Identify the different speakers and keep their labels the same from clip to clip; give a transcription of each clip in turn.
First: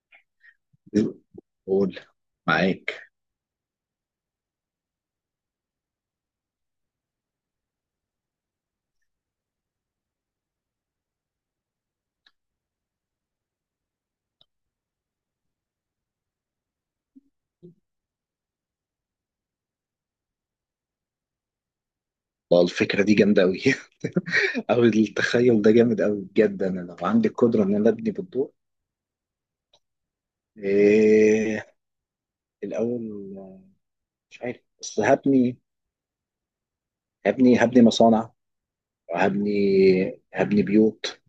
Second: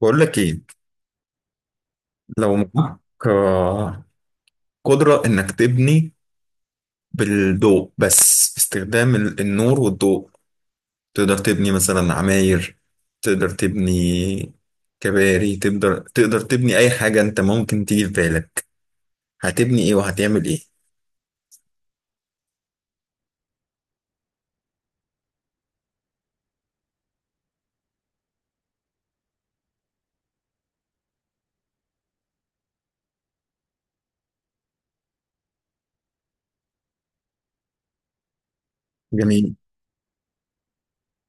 Speaker 1: بقول لك ايه
Speaker 2: قول.
Speaker 1: لو معاك
Speaker 2: معاك.
Speaker 1: آه. آه، قدرة انك تبني بالضوء بس استخدام النور والضوء تقدر تبني مثلا عماير، تقدر تبني كباري، تقدر تبني اي حاجة انت ممكن تيجي في بالك، هتبني ايه وهتعمل ايه.
Speaker 2: اه، الفكرة دي جامدة أوي. أو التخيل ده جامد أوي بجد. أنا لو عندي القدرة إن أنا أبني بالضوء إيه الأول؟ مش عارف، بس هبني مصانع.
Speaker 1: جميل،
Speaker 2: هبني هبني بيوت.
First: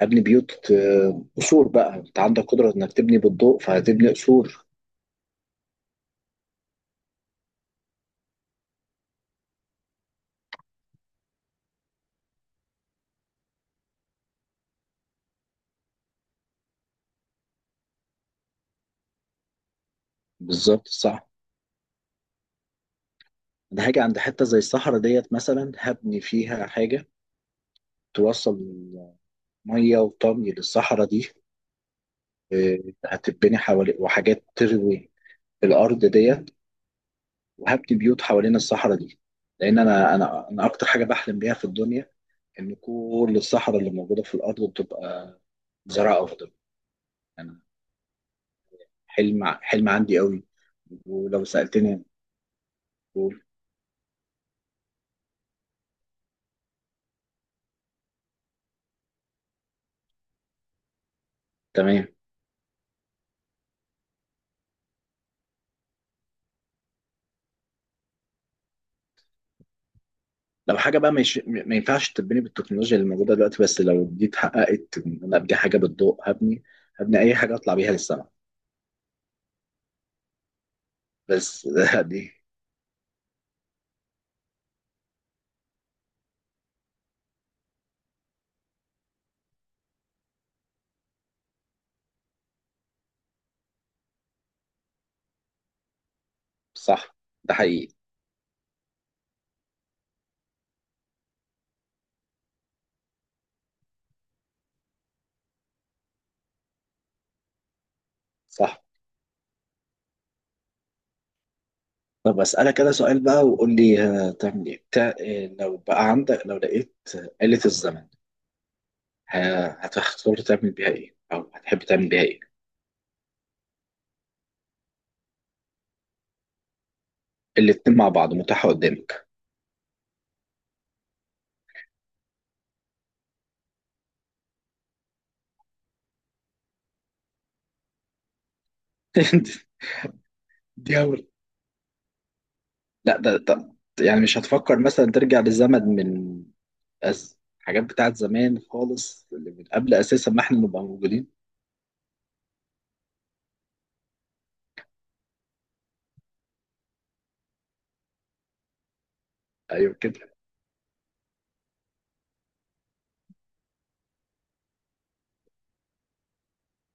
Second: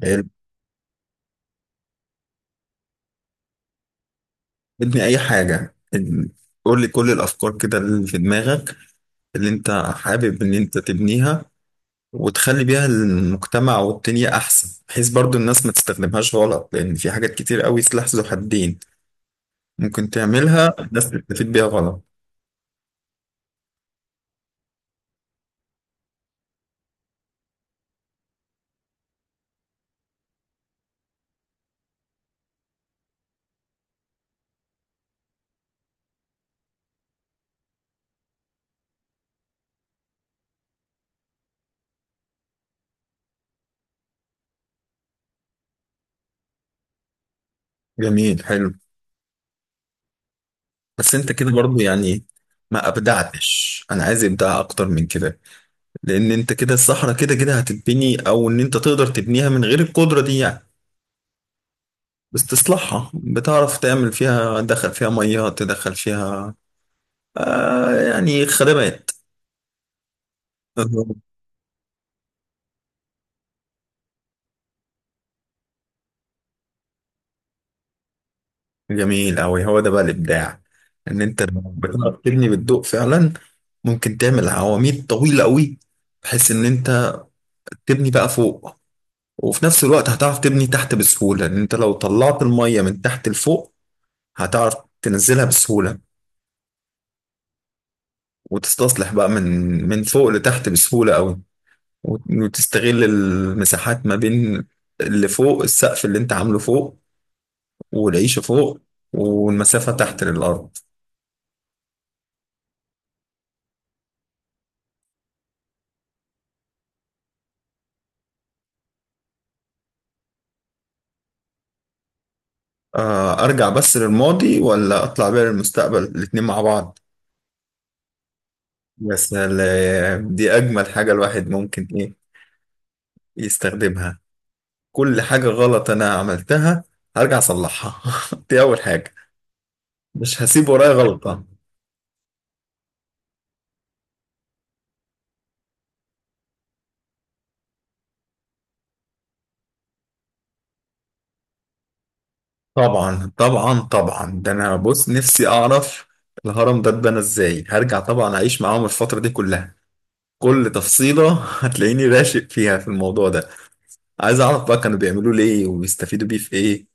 Speaker 2: هبني
Speaker 1: حلو.
Speaker 2: بيوت آه، قصور. بقى أنت عندك قدرة إنك تبني بالضوء فهتبني قصور.
Speaker 1: ابني اي حاجة، قول لي كل الافكار كده اللي في دماغك، اللي انت حابب ان انت تبنيها وتخلي بيها المجتمع والدنيا أحسن، بحيث برضو الناس ما تستخدمهاش غلط، لأن في حاجات كتير قوي سلاح ذو حدين ممكن تعملها
Speaker 2: بالظبط
Speaker 1: الناس
Speaker 2: صح.
Speaker 1: تستفيد بيها غلط.
Speaker 2: أنا هاجي عند حتة زي الصحراء ديت مثلا هبني فيها حاجة توصل مية وطمي للصحراء دي. هتتبني حوالي وحاجات تروي الارض ديت. وهبني بيوت حوالين الصحراء دي. لان انا اكتر حاجه بحلم بيها في الدنيا ان كل الصحراء اللي موجوده في الارض تبقى زراعه افضل. انا
Speaker 1: جميل، حلو.
Speaker 2: حلم حلم عندي قوي.
Speaker 1: بس أنت
Speaker 2: ولو
Speaker 1: كده برضو
Speaker 2: سالتني
Speaker 1: يعني ما
Speaker 2: قول.
Speaker 1: أبدعتش، أنا عايز إبداع أكتر من كده. لأن أنت كده الصحراء كده كده هتتبني، أو إن أنت تقدر تبنيها من غير القدرة دي يعني.
Speaker 2: تمام.
Speaker 1: بس تصلحها، بتعرف تعمل فيها، تدخل فيها مية، تدخل فيها آه يعني خدمات.
Speaker 2: لو حاجه بقى مش، ما ينفعش تتبني بالتكنولوجيا اللي موجوده دلوقتي، بس لو دي اتحققت إن انا ابني حاجه بالضوء هبني. هبني اي حاجه اطلع بيها للسما.
Speaker 1: جميل أوي، هو ده بقى الإبداع. إن أنت لما
Speaker 2: بس
Speaker 1: بتعرف
Speaker 2: دي.
Speaker 1: تبني بالضوء فعلا ممكن تعمل عواميد طويلة أوي، بحيث إن أنت تبني بقى فوق، وفي نفس الوقت هتعرف تبني تحت بسهولة. إن أنت لو طلعت المية من تحت لفوق هتعرف تنزلها بسهولة،
Speaker 2: صح. ده حقيقي.
Speaker 1: وتستصلح بقى من فوق لتحت بسهولة أوي، وتستغل المساحات ما بين اللي فوق السقف اللي أنت عامله فوق والعيشة فوق
Speaker 2: صح.
Speaker 1: والمسافة تحت للأرض.
Speaker 2: طب أسألك أنا سؤال بقى وقول لي، تعمل إيه؟ لو بقى عندك، لو لقيت آلة الزمن، هتختار تعمل بيها إيه؟ أو هتحب تعمل بيها إيه؟
Speaker 1: ارجع بس للماضي ولا اطلع بيها للمستقبل؟ الاتنين مع بعض.
Speaker 2: الاتنين مع بعض متاحة
Speaker 1: يا
Speaker 2: قدامك.
Speaker 1: سلام، دي اجمل حاجة الواحد ممكن ايه يستخدمها. كل حاجة غلط انا عملتها هرجع اصلحها. دي اول حاجة، مش هسيب ورايا
Speaker 2: دي أول.
Speaker 1: غلطة.
Speaker 2: لا، ده، يعني مش هتفكر مثلا ترجع للزمن من حاجات بتاعت زمان خالص، اللي من قبل أساسا ما إحنا نبقى موجودين؟
Speaker 1: طبعا طبعا طبعا، ده انا بص نفسي اعرف الهرم ده اتبنى ازاي، هرجع طبعا اعيش معاهم الفترة دي كلها،
Speaker 2: أيوه كده.
Speaker 1: كل تفصيلة. هتلاقيني راشق فيها في الموضوع ده، عايز اعرف بقى كانوا بيعملوا ليه وبيستفيدوا بيه في ايه،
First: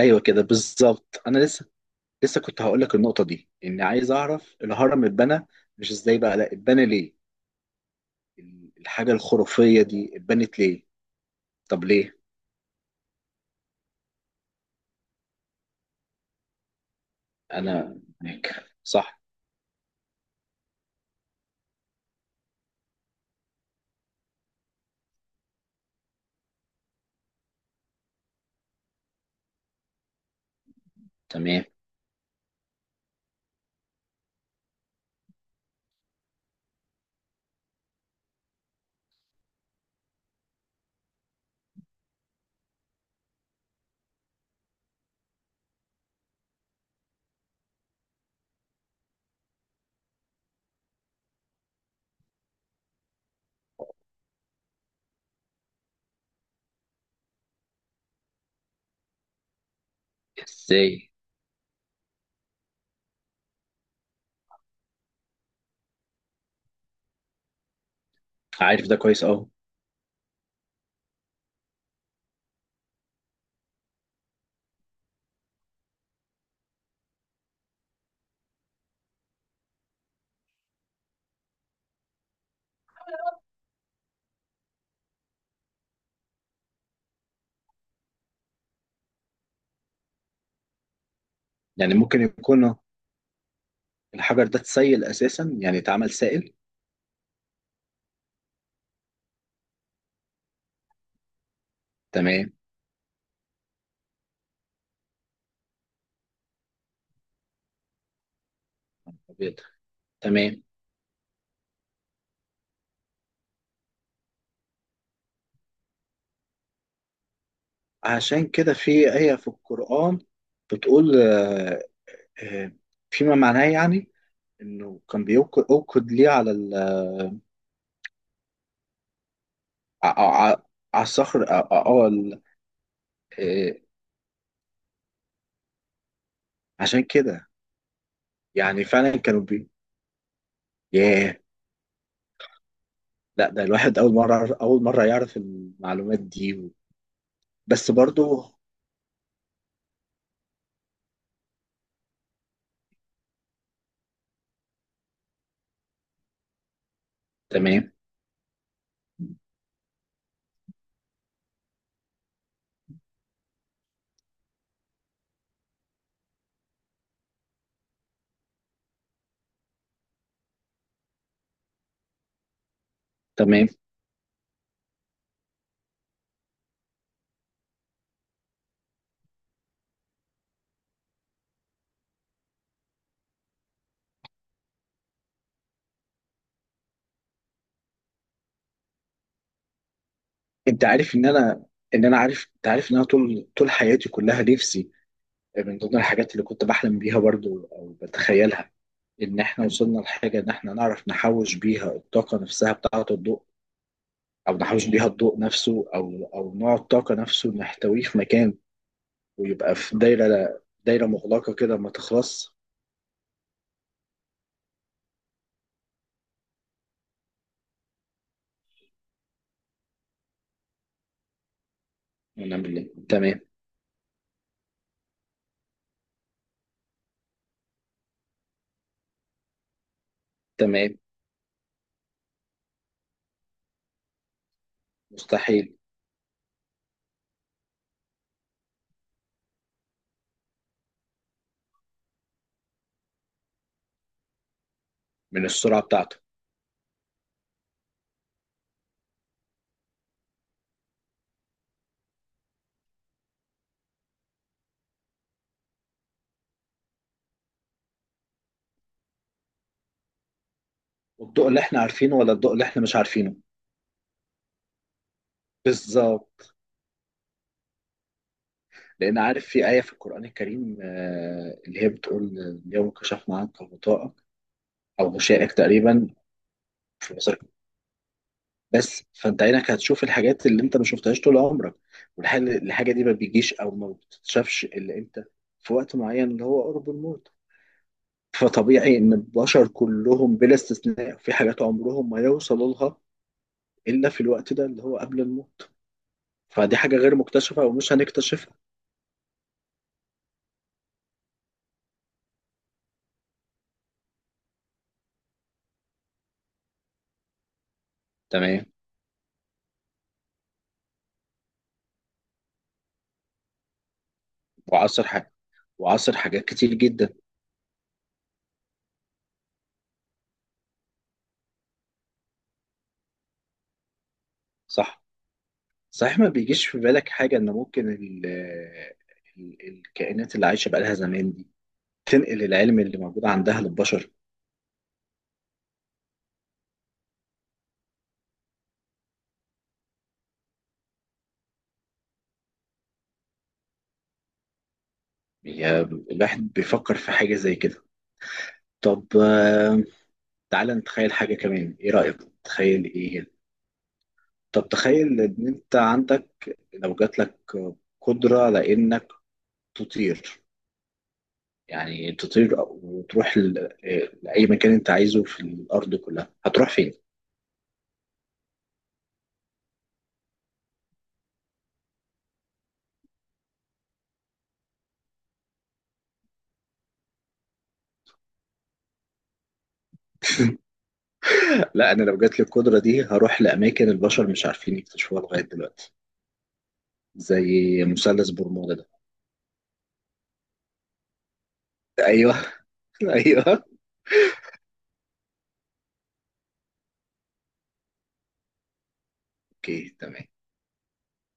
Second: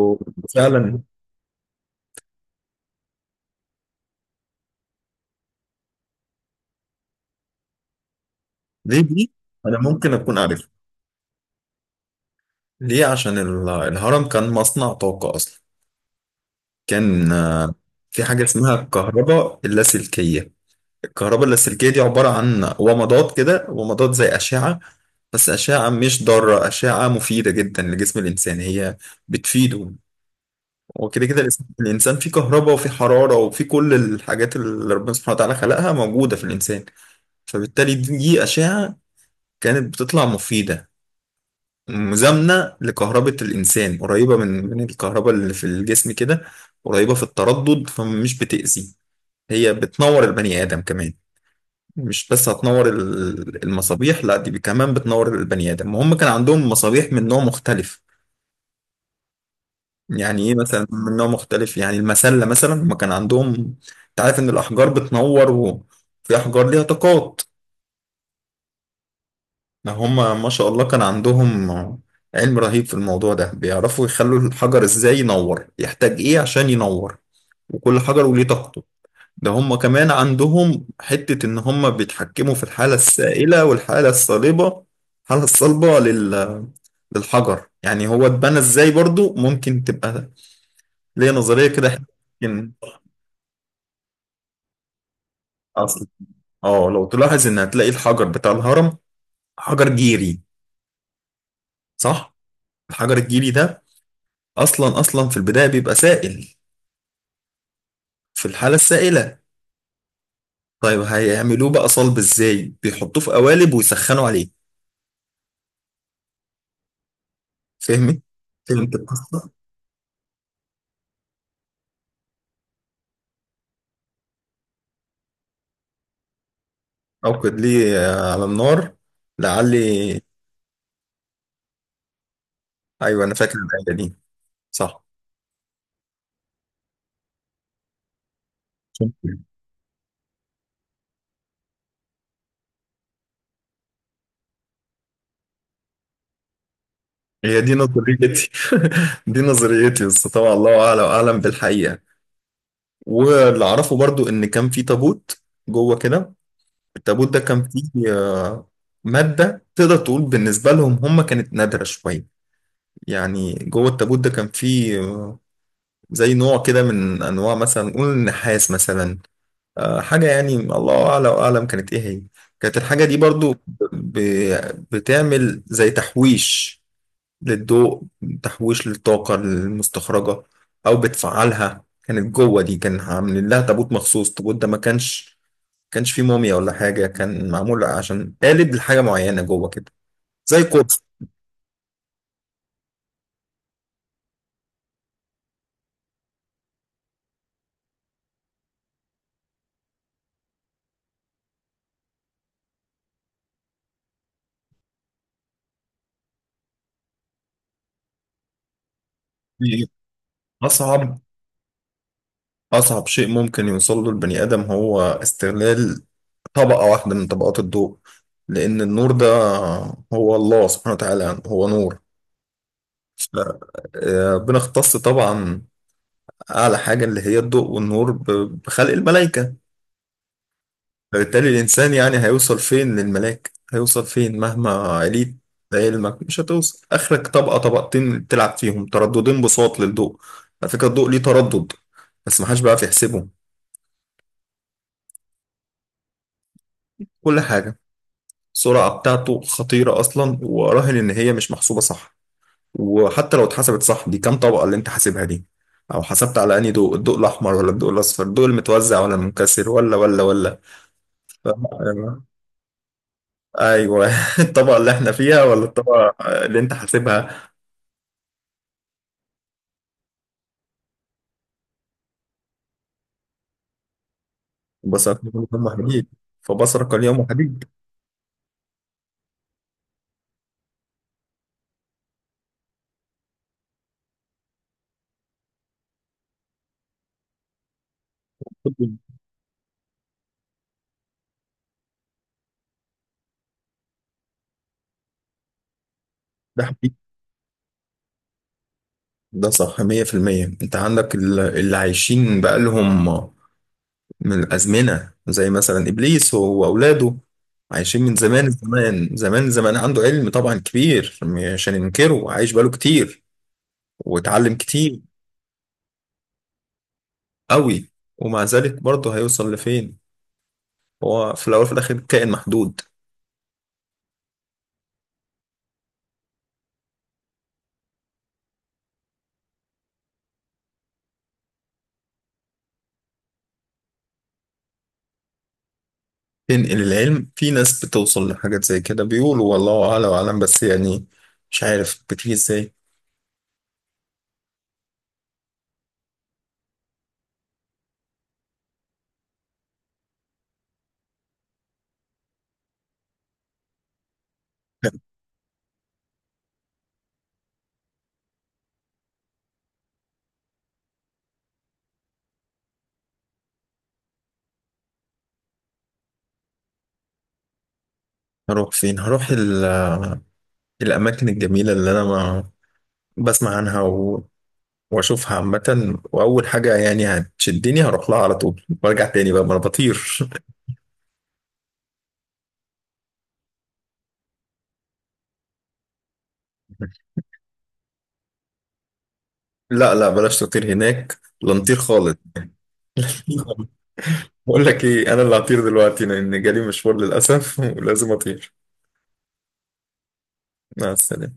Speaker 2: أيوه كده بالظبط. أنا لسه كنت هقول لك النقطة دي، إني عايز أعرف الهرم اتبنى مش إزاي بقى، لا اتبنى ليه؟
Speaker 1: ليه
Speaker 2: الحاجة
Speaker 1: دي؟ أنا
Speaker 2: الخرافية
Speaker 1: ممكن
Speaker 2: دي
Speaker 1: أكون
Speaker 2: اتبنت
Speaker 1: عارف.
Speaker 2: ليه؟ طب ليه؟
Speaker 1: ليه؟ عشان الهرم كان مصنع طاقة أصلا. كان
Speaker 2: أنا
Speaker 1: في حاجة
Speaker 2: هناك
Speaker 1: اسمها
Speaker 2: صح.
Speaker 1: الكهرباء اللاسلكية. الكهرباء اللاسلكية دي عبارة عن ومضات كده، ومضات زي أشعة، بس أشعة مش ضارة، أشعة مفيدة جدا لجسم الإنسان، هي بتفيده. وكده كده
Speaker 2: تمام.
Speaker 1: الإنسان فيه كهرباء وفيه حرارة وفيه كل الحاجات اللي ربنا سبحانه وتعالى خلقها موجودة في الإنسان. فبالتالي دي أشعة كانت بتطلع مفيدة، مزامنة لكهربة الإنسان، قريبة من الكهرباء اللي في الجسم كده، قريبة في التردد فمش بتأذي. هي بتنور البني آدم كمان، مش بس هتنور المصابيح، لا دي كمان بتنور البني آدم. وهم كان عندهم مصابيح من نوع مختلف. يعني إيه مثلا
Speaker 2: إزاي؟
Speaker 1: من نوع مختلف؟ يعني المسلة مثلا هم كان عندهم. أنت عارف إن الأحجار بتنور وفي أحجار ليها طاقات.
Speaker 2: عارف ده كويس أوي.
Speaker 1: ده هما ما شاء الله كان عندهم علم رهيب في الموضوع ده، بيعرفوا يخلوا الحجر ازاي ينور، يحتاج ايه عشان ينور، وكل حجر وليه طاقته. ده هما كمان عندهم حتة ان هما بيتحكموا في الحالة السائلة والحالة الصلبة. الحالة الصلبة للحجر، يعني هو اتبنى ازاي برضو. ممكن تبقى ليا نظرية كده
Speaker 2: يعني
Speaker 1: حلوة.
Speaker 2: ممكن
Speaker 1: ممكن.
Speaker 2: يكون الحجر ده اتسيل أساسا، يعني
Speaker 1: اصلا
Speaker 2: اتعمل سائل.
Speaker 1: اه لو تلاحظ ان هتلاقي الحجر بتاع الهرم حجر جيري، صح؟
Speaker 2: تمام.
Speaker 1: الحجر الجيري ده اصلا اصلا في البدايه بيبقى سائل، في الحاله السائله.
Speaker 2: أبيض. تمام.
Speaker 1: طيب هيعملوه بقى صلب ازاي؟ بيحطوه في قوالب ويسخنوا عليه، فهمي.
Speaker 2: عشان كده
Speaker 1: فهمت
Speaker 2: في آية في
Speaker 1: القصه.
Speaker 2: القرآن بتقول، آه، فيما معناه يعني إنه كان بيوقد، أوقد ليه على ال،
Speaker 1: اوقد لي على النار لعلي.
Speaker 2: ع- ع- على الصخر، اه،
Speaker 1: ايوه انا فاكر
Speaker 2: آه،
Speaker 1: الايه دي. صح.
Speaker 2: عشان كده يعني فعلا
Speaker 1: شكراً.
Speaker 2: كانوا بي. ياه. لا ده الواحد أول مرة، أول مرة يعرف المعلومات دي.
Speaker 1: هي دي
Speaker 2: بس برضو.
Speaker 1: نظريتي. دي نظريتي، بس طبعا الله اعلم، بالحقيقه. واللي اعرفه برضو ان كان في تابوت جوه كده. التابوت ده كان فيه
Speaker 2: تمام.
Speaker 1: ماده تقدر تقول بالنسبه لهم هم كانت نادره شويه. يعني جوه التابوت ده كان فيه زي نوع كده من انواع، مثلا نقول النحاس مثلا. حاجه يعني الله اعلى واعلم كانت ايه هي. كانت الحاجه دي برضو
Speaker 2: تمام.
Speaker 1: ب- بتعمل زي تحويش للضوء، تحويش للطاقه المستخرجه، او بتفعلها. كانت جوه دي، كان عاملين لها تابوت مخصوص. التابوت ده ما كانش فيه موميا ولا حاجه، كان معمول عشان قالب لحاجه معينه جوه كده، زي
Speaker 2: أنت
Speaker 1: قرص.
Speaker 2: عارف إن أنا، عارف. أنت عارف إن أنا طول طول حياتي كلها نفسي، من ضمن الحاجات اللي كنت بحلم بيها برضو أو بتخيلها، إن إحنا وصلنا لحاجة إن إحنا نعرف نحوش بيها الطاقة نفسها بتاعة الضوء، أو نحوش بيها الضوء نفسه، أو نوع الطاقة نفسه نحتويه في مكان ويبقى في دايرة دايرة
Speaker 1: اصعب،
Speaker 2: مغلقة كده ما تخلص.
Speaker 1: أصعب شيء ممكن يوصل له البني آدم هو استغلال طبقة واحدة من طبقات الضوء. لأن النور ده هو الله سبحانه وتعالى هو نور.
Speaker 2: ونعمل إيه؟ تمام.
Speaker 1: بنختص طبعا أعلى حاجة اللي هي الضوء والنور بخلق الملائكة.
Speaker 2: تمام.
Speaker 1: فبالتالي الإنسان يعني هيوصل فين للملاك؟ هيوصل فين مهما عليت
Speaker 2: مستحيل.
Speaker 1: بعلمك؟ مش هتوصل آخرك طبقة طبقتين تلعب فيهم ترددين بساط للضوء. على فكرة الضوء ليه تردد بس محدش بيعرف يحسبهم.
Speaker 2: من السرعة بتاعته.
Speaker 1: كل حاجة، السرعة بتاعته خطيرة أصلا، وأراهن إن هي مش محسوبة صح. وحتى لو اتحسبت صح، دي كام طبقة اللي أنت حاسبها دي؟ أو حسبت على أنهي ضوء؟ الضوء الأحمر ولا الضوء الأصفر؟ الضوء المتوزع ولا المنكسر ولا ولا ولا.
Speaker 2: والضوء
Speaker 1: ف-
Speaker 2: اللي احنا عارفينه ولا الضوء اللي احنا مش عارفينه.
Speaker 1: أيوه. الطبقة اللي إحنا فيها ولا الطبقة
Speaker 2: بالظبط.
Speaker 1: اللي أنت حاسبها.
Speaker 2: لان عارف في آية في القرآن الكريم، اللي هي بتقول، اليوم كشفنا عنك غطاءك، او
Speaker 1: بصرك
Speaker 2: غشائك
Speaker 1: اليوم وحديد.
Speaker 2: تقريبا،
Speaker 1: فبصرك
Speaker 2: في
Speaker 1: اليوم
Speaker 2: بصرك.
Speaker 1: وحديد.
Speaker 2: بس فانت عينك هتشوف الحاجات اللي انت ما شفتهاش طول عمرك. والحاجة دي ما بيجيش او ما بتتشافش الا امتى؟ في وقت معين اللي هو قرب الموت. فطبيعي ان البشر كلهم بلا استثناء في حاجات عمرهم ما يوصلوا لها الا في الوقت ده اللي هو قبل الموت.
Speaker 1: ده
Speaker 2: فدي
Speaker 1: حقيقي.
Speaker 2: حاجة غير مكتشفة ومش هنكتشفها.
Speaker 1: ده صح 100%. أنت عندك اللي عايشين بقالهم من الأزمنة، زي مثلا إبليس هو وأولاده، عايشين من زمان
Speaker 2: تمام.
Speaker 1: زمان زمان زمان، عنده علم طبعا كبير. عشان ينكره عايش بقاله كتير واتعلم كتير
Speaker 2: وعصر حاجة. وعصر حاجات كتير جدا.
Speaker 1: قوي. ومع ذلك برضه هيوصل لفين؟ هو في الأول وفي الآخر كائن محدود.
Speaker 2: صح. صحيح. ما بيجيش في بالك حاجة إن ممكن الكائنات اللي عايشة بقالها زمان دي تنقل العلم اللي موجود عندها للبشر؟
Speaker 1: تنقل العلم، في ناس بتوصل لحاجات زي كده بيقولوا والله أعلى وأعلم، بس يعني مش عارف بتيجي إزاي.
Speaker 2: هي الواحد بيفكر في حاجة زي كده. طب تعالى نتخيل حاجة كمان، إيه رأيك؟ تخيل إيه. طب تخيل إن أنت عندك، لو جات لك قدرة على إنك تطير، يعني تطير وتروح لأي مكان أنت عايزه في الأرض كلها، هتروح فين؟
Speaker 1: هروح فين؟ هروح الأماكن الجميلة اللي أنا ما بسمع عنها واشوفها عامة. واول حاجة يعني هتشدني هروح لها على طول وارجع تاني بقى، ما انا بطير.
Speaker 2: لا انا لو جات لي القدره دي هروح لاماكن البشر مش عارفين يكتشفوها لغايه دلوقتي، زي مثلث برمودا ده.
Speaker 1: لا لا بلاش تطير هناك، لا نطير خالص.
Speaker 2: ايوه. ايوه.
Speaker 1: بقول لك ايه، انا اللي هطير دلوقتي لان جالي مشوار للاسف، ولازم اطير.
Speaker 2: اوكي تمام.
Speaker 1: مع السلامة.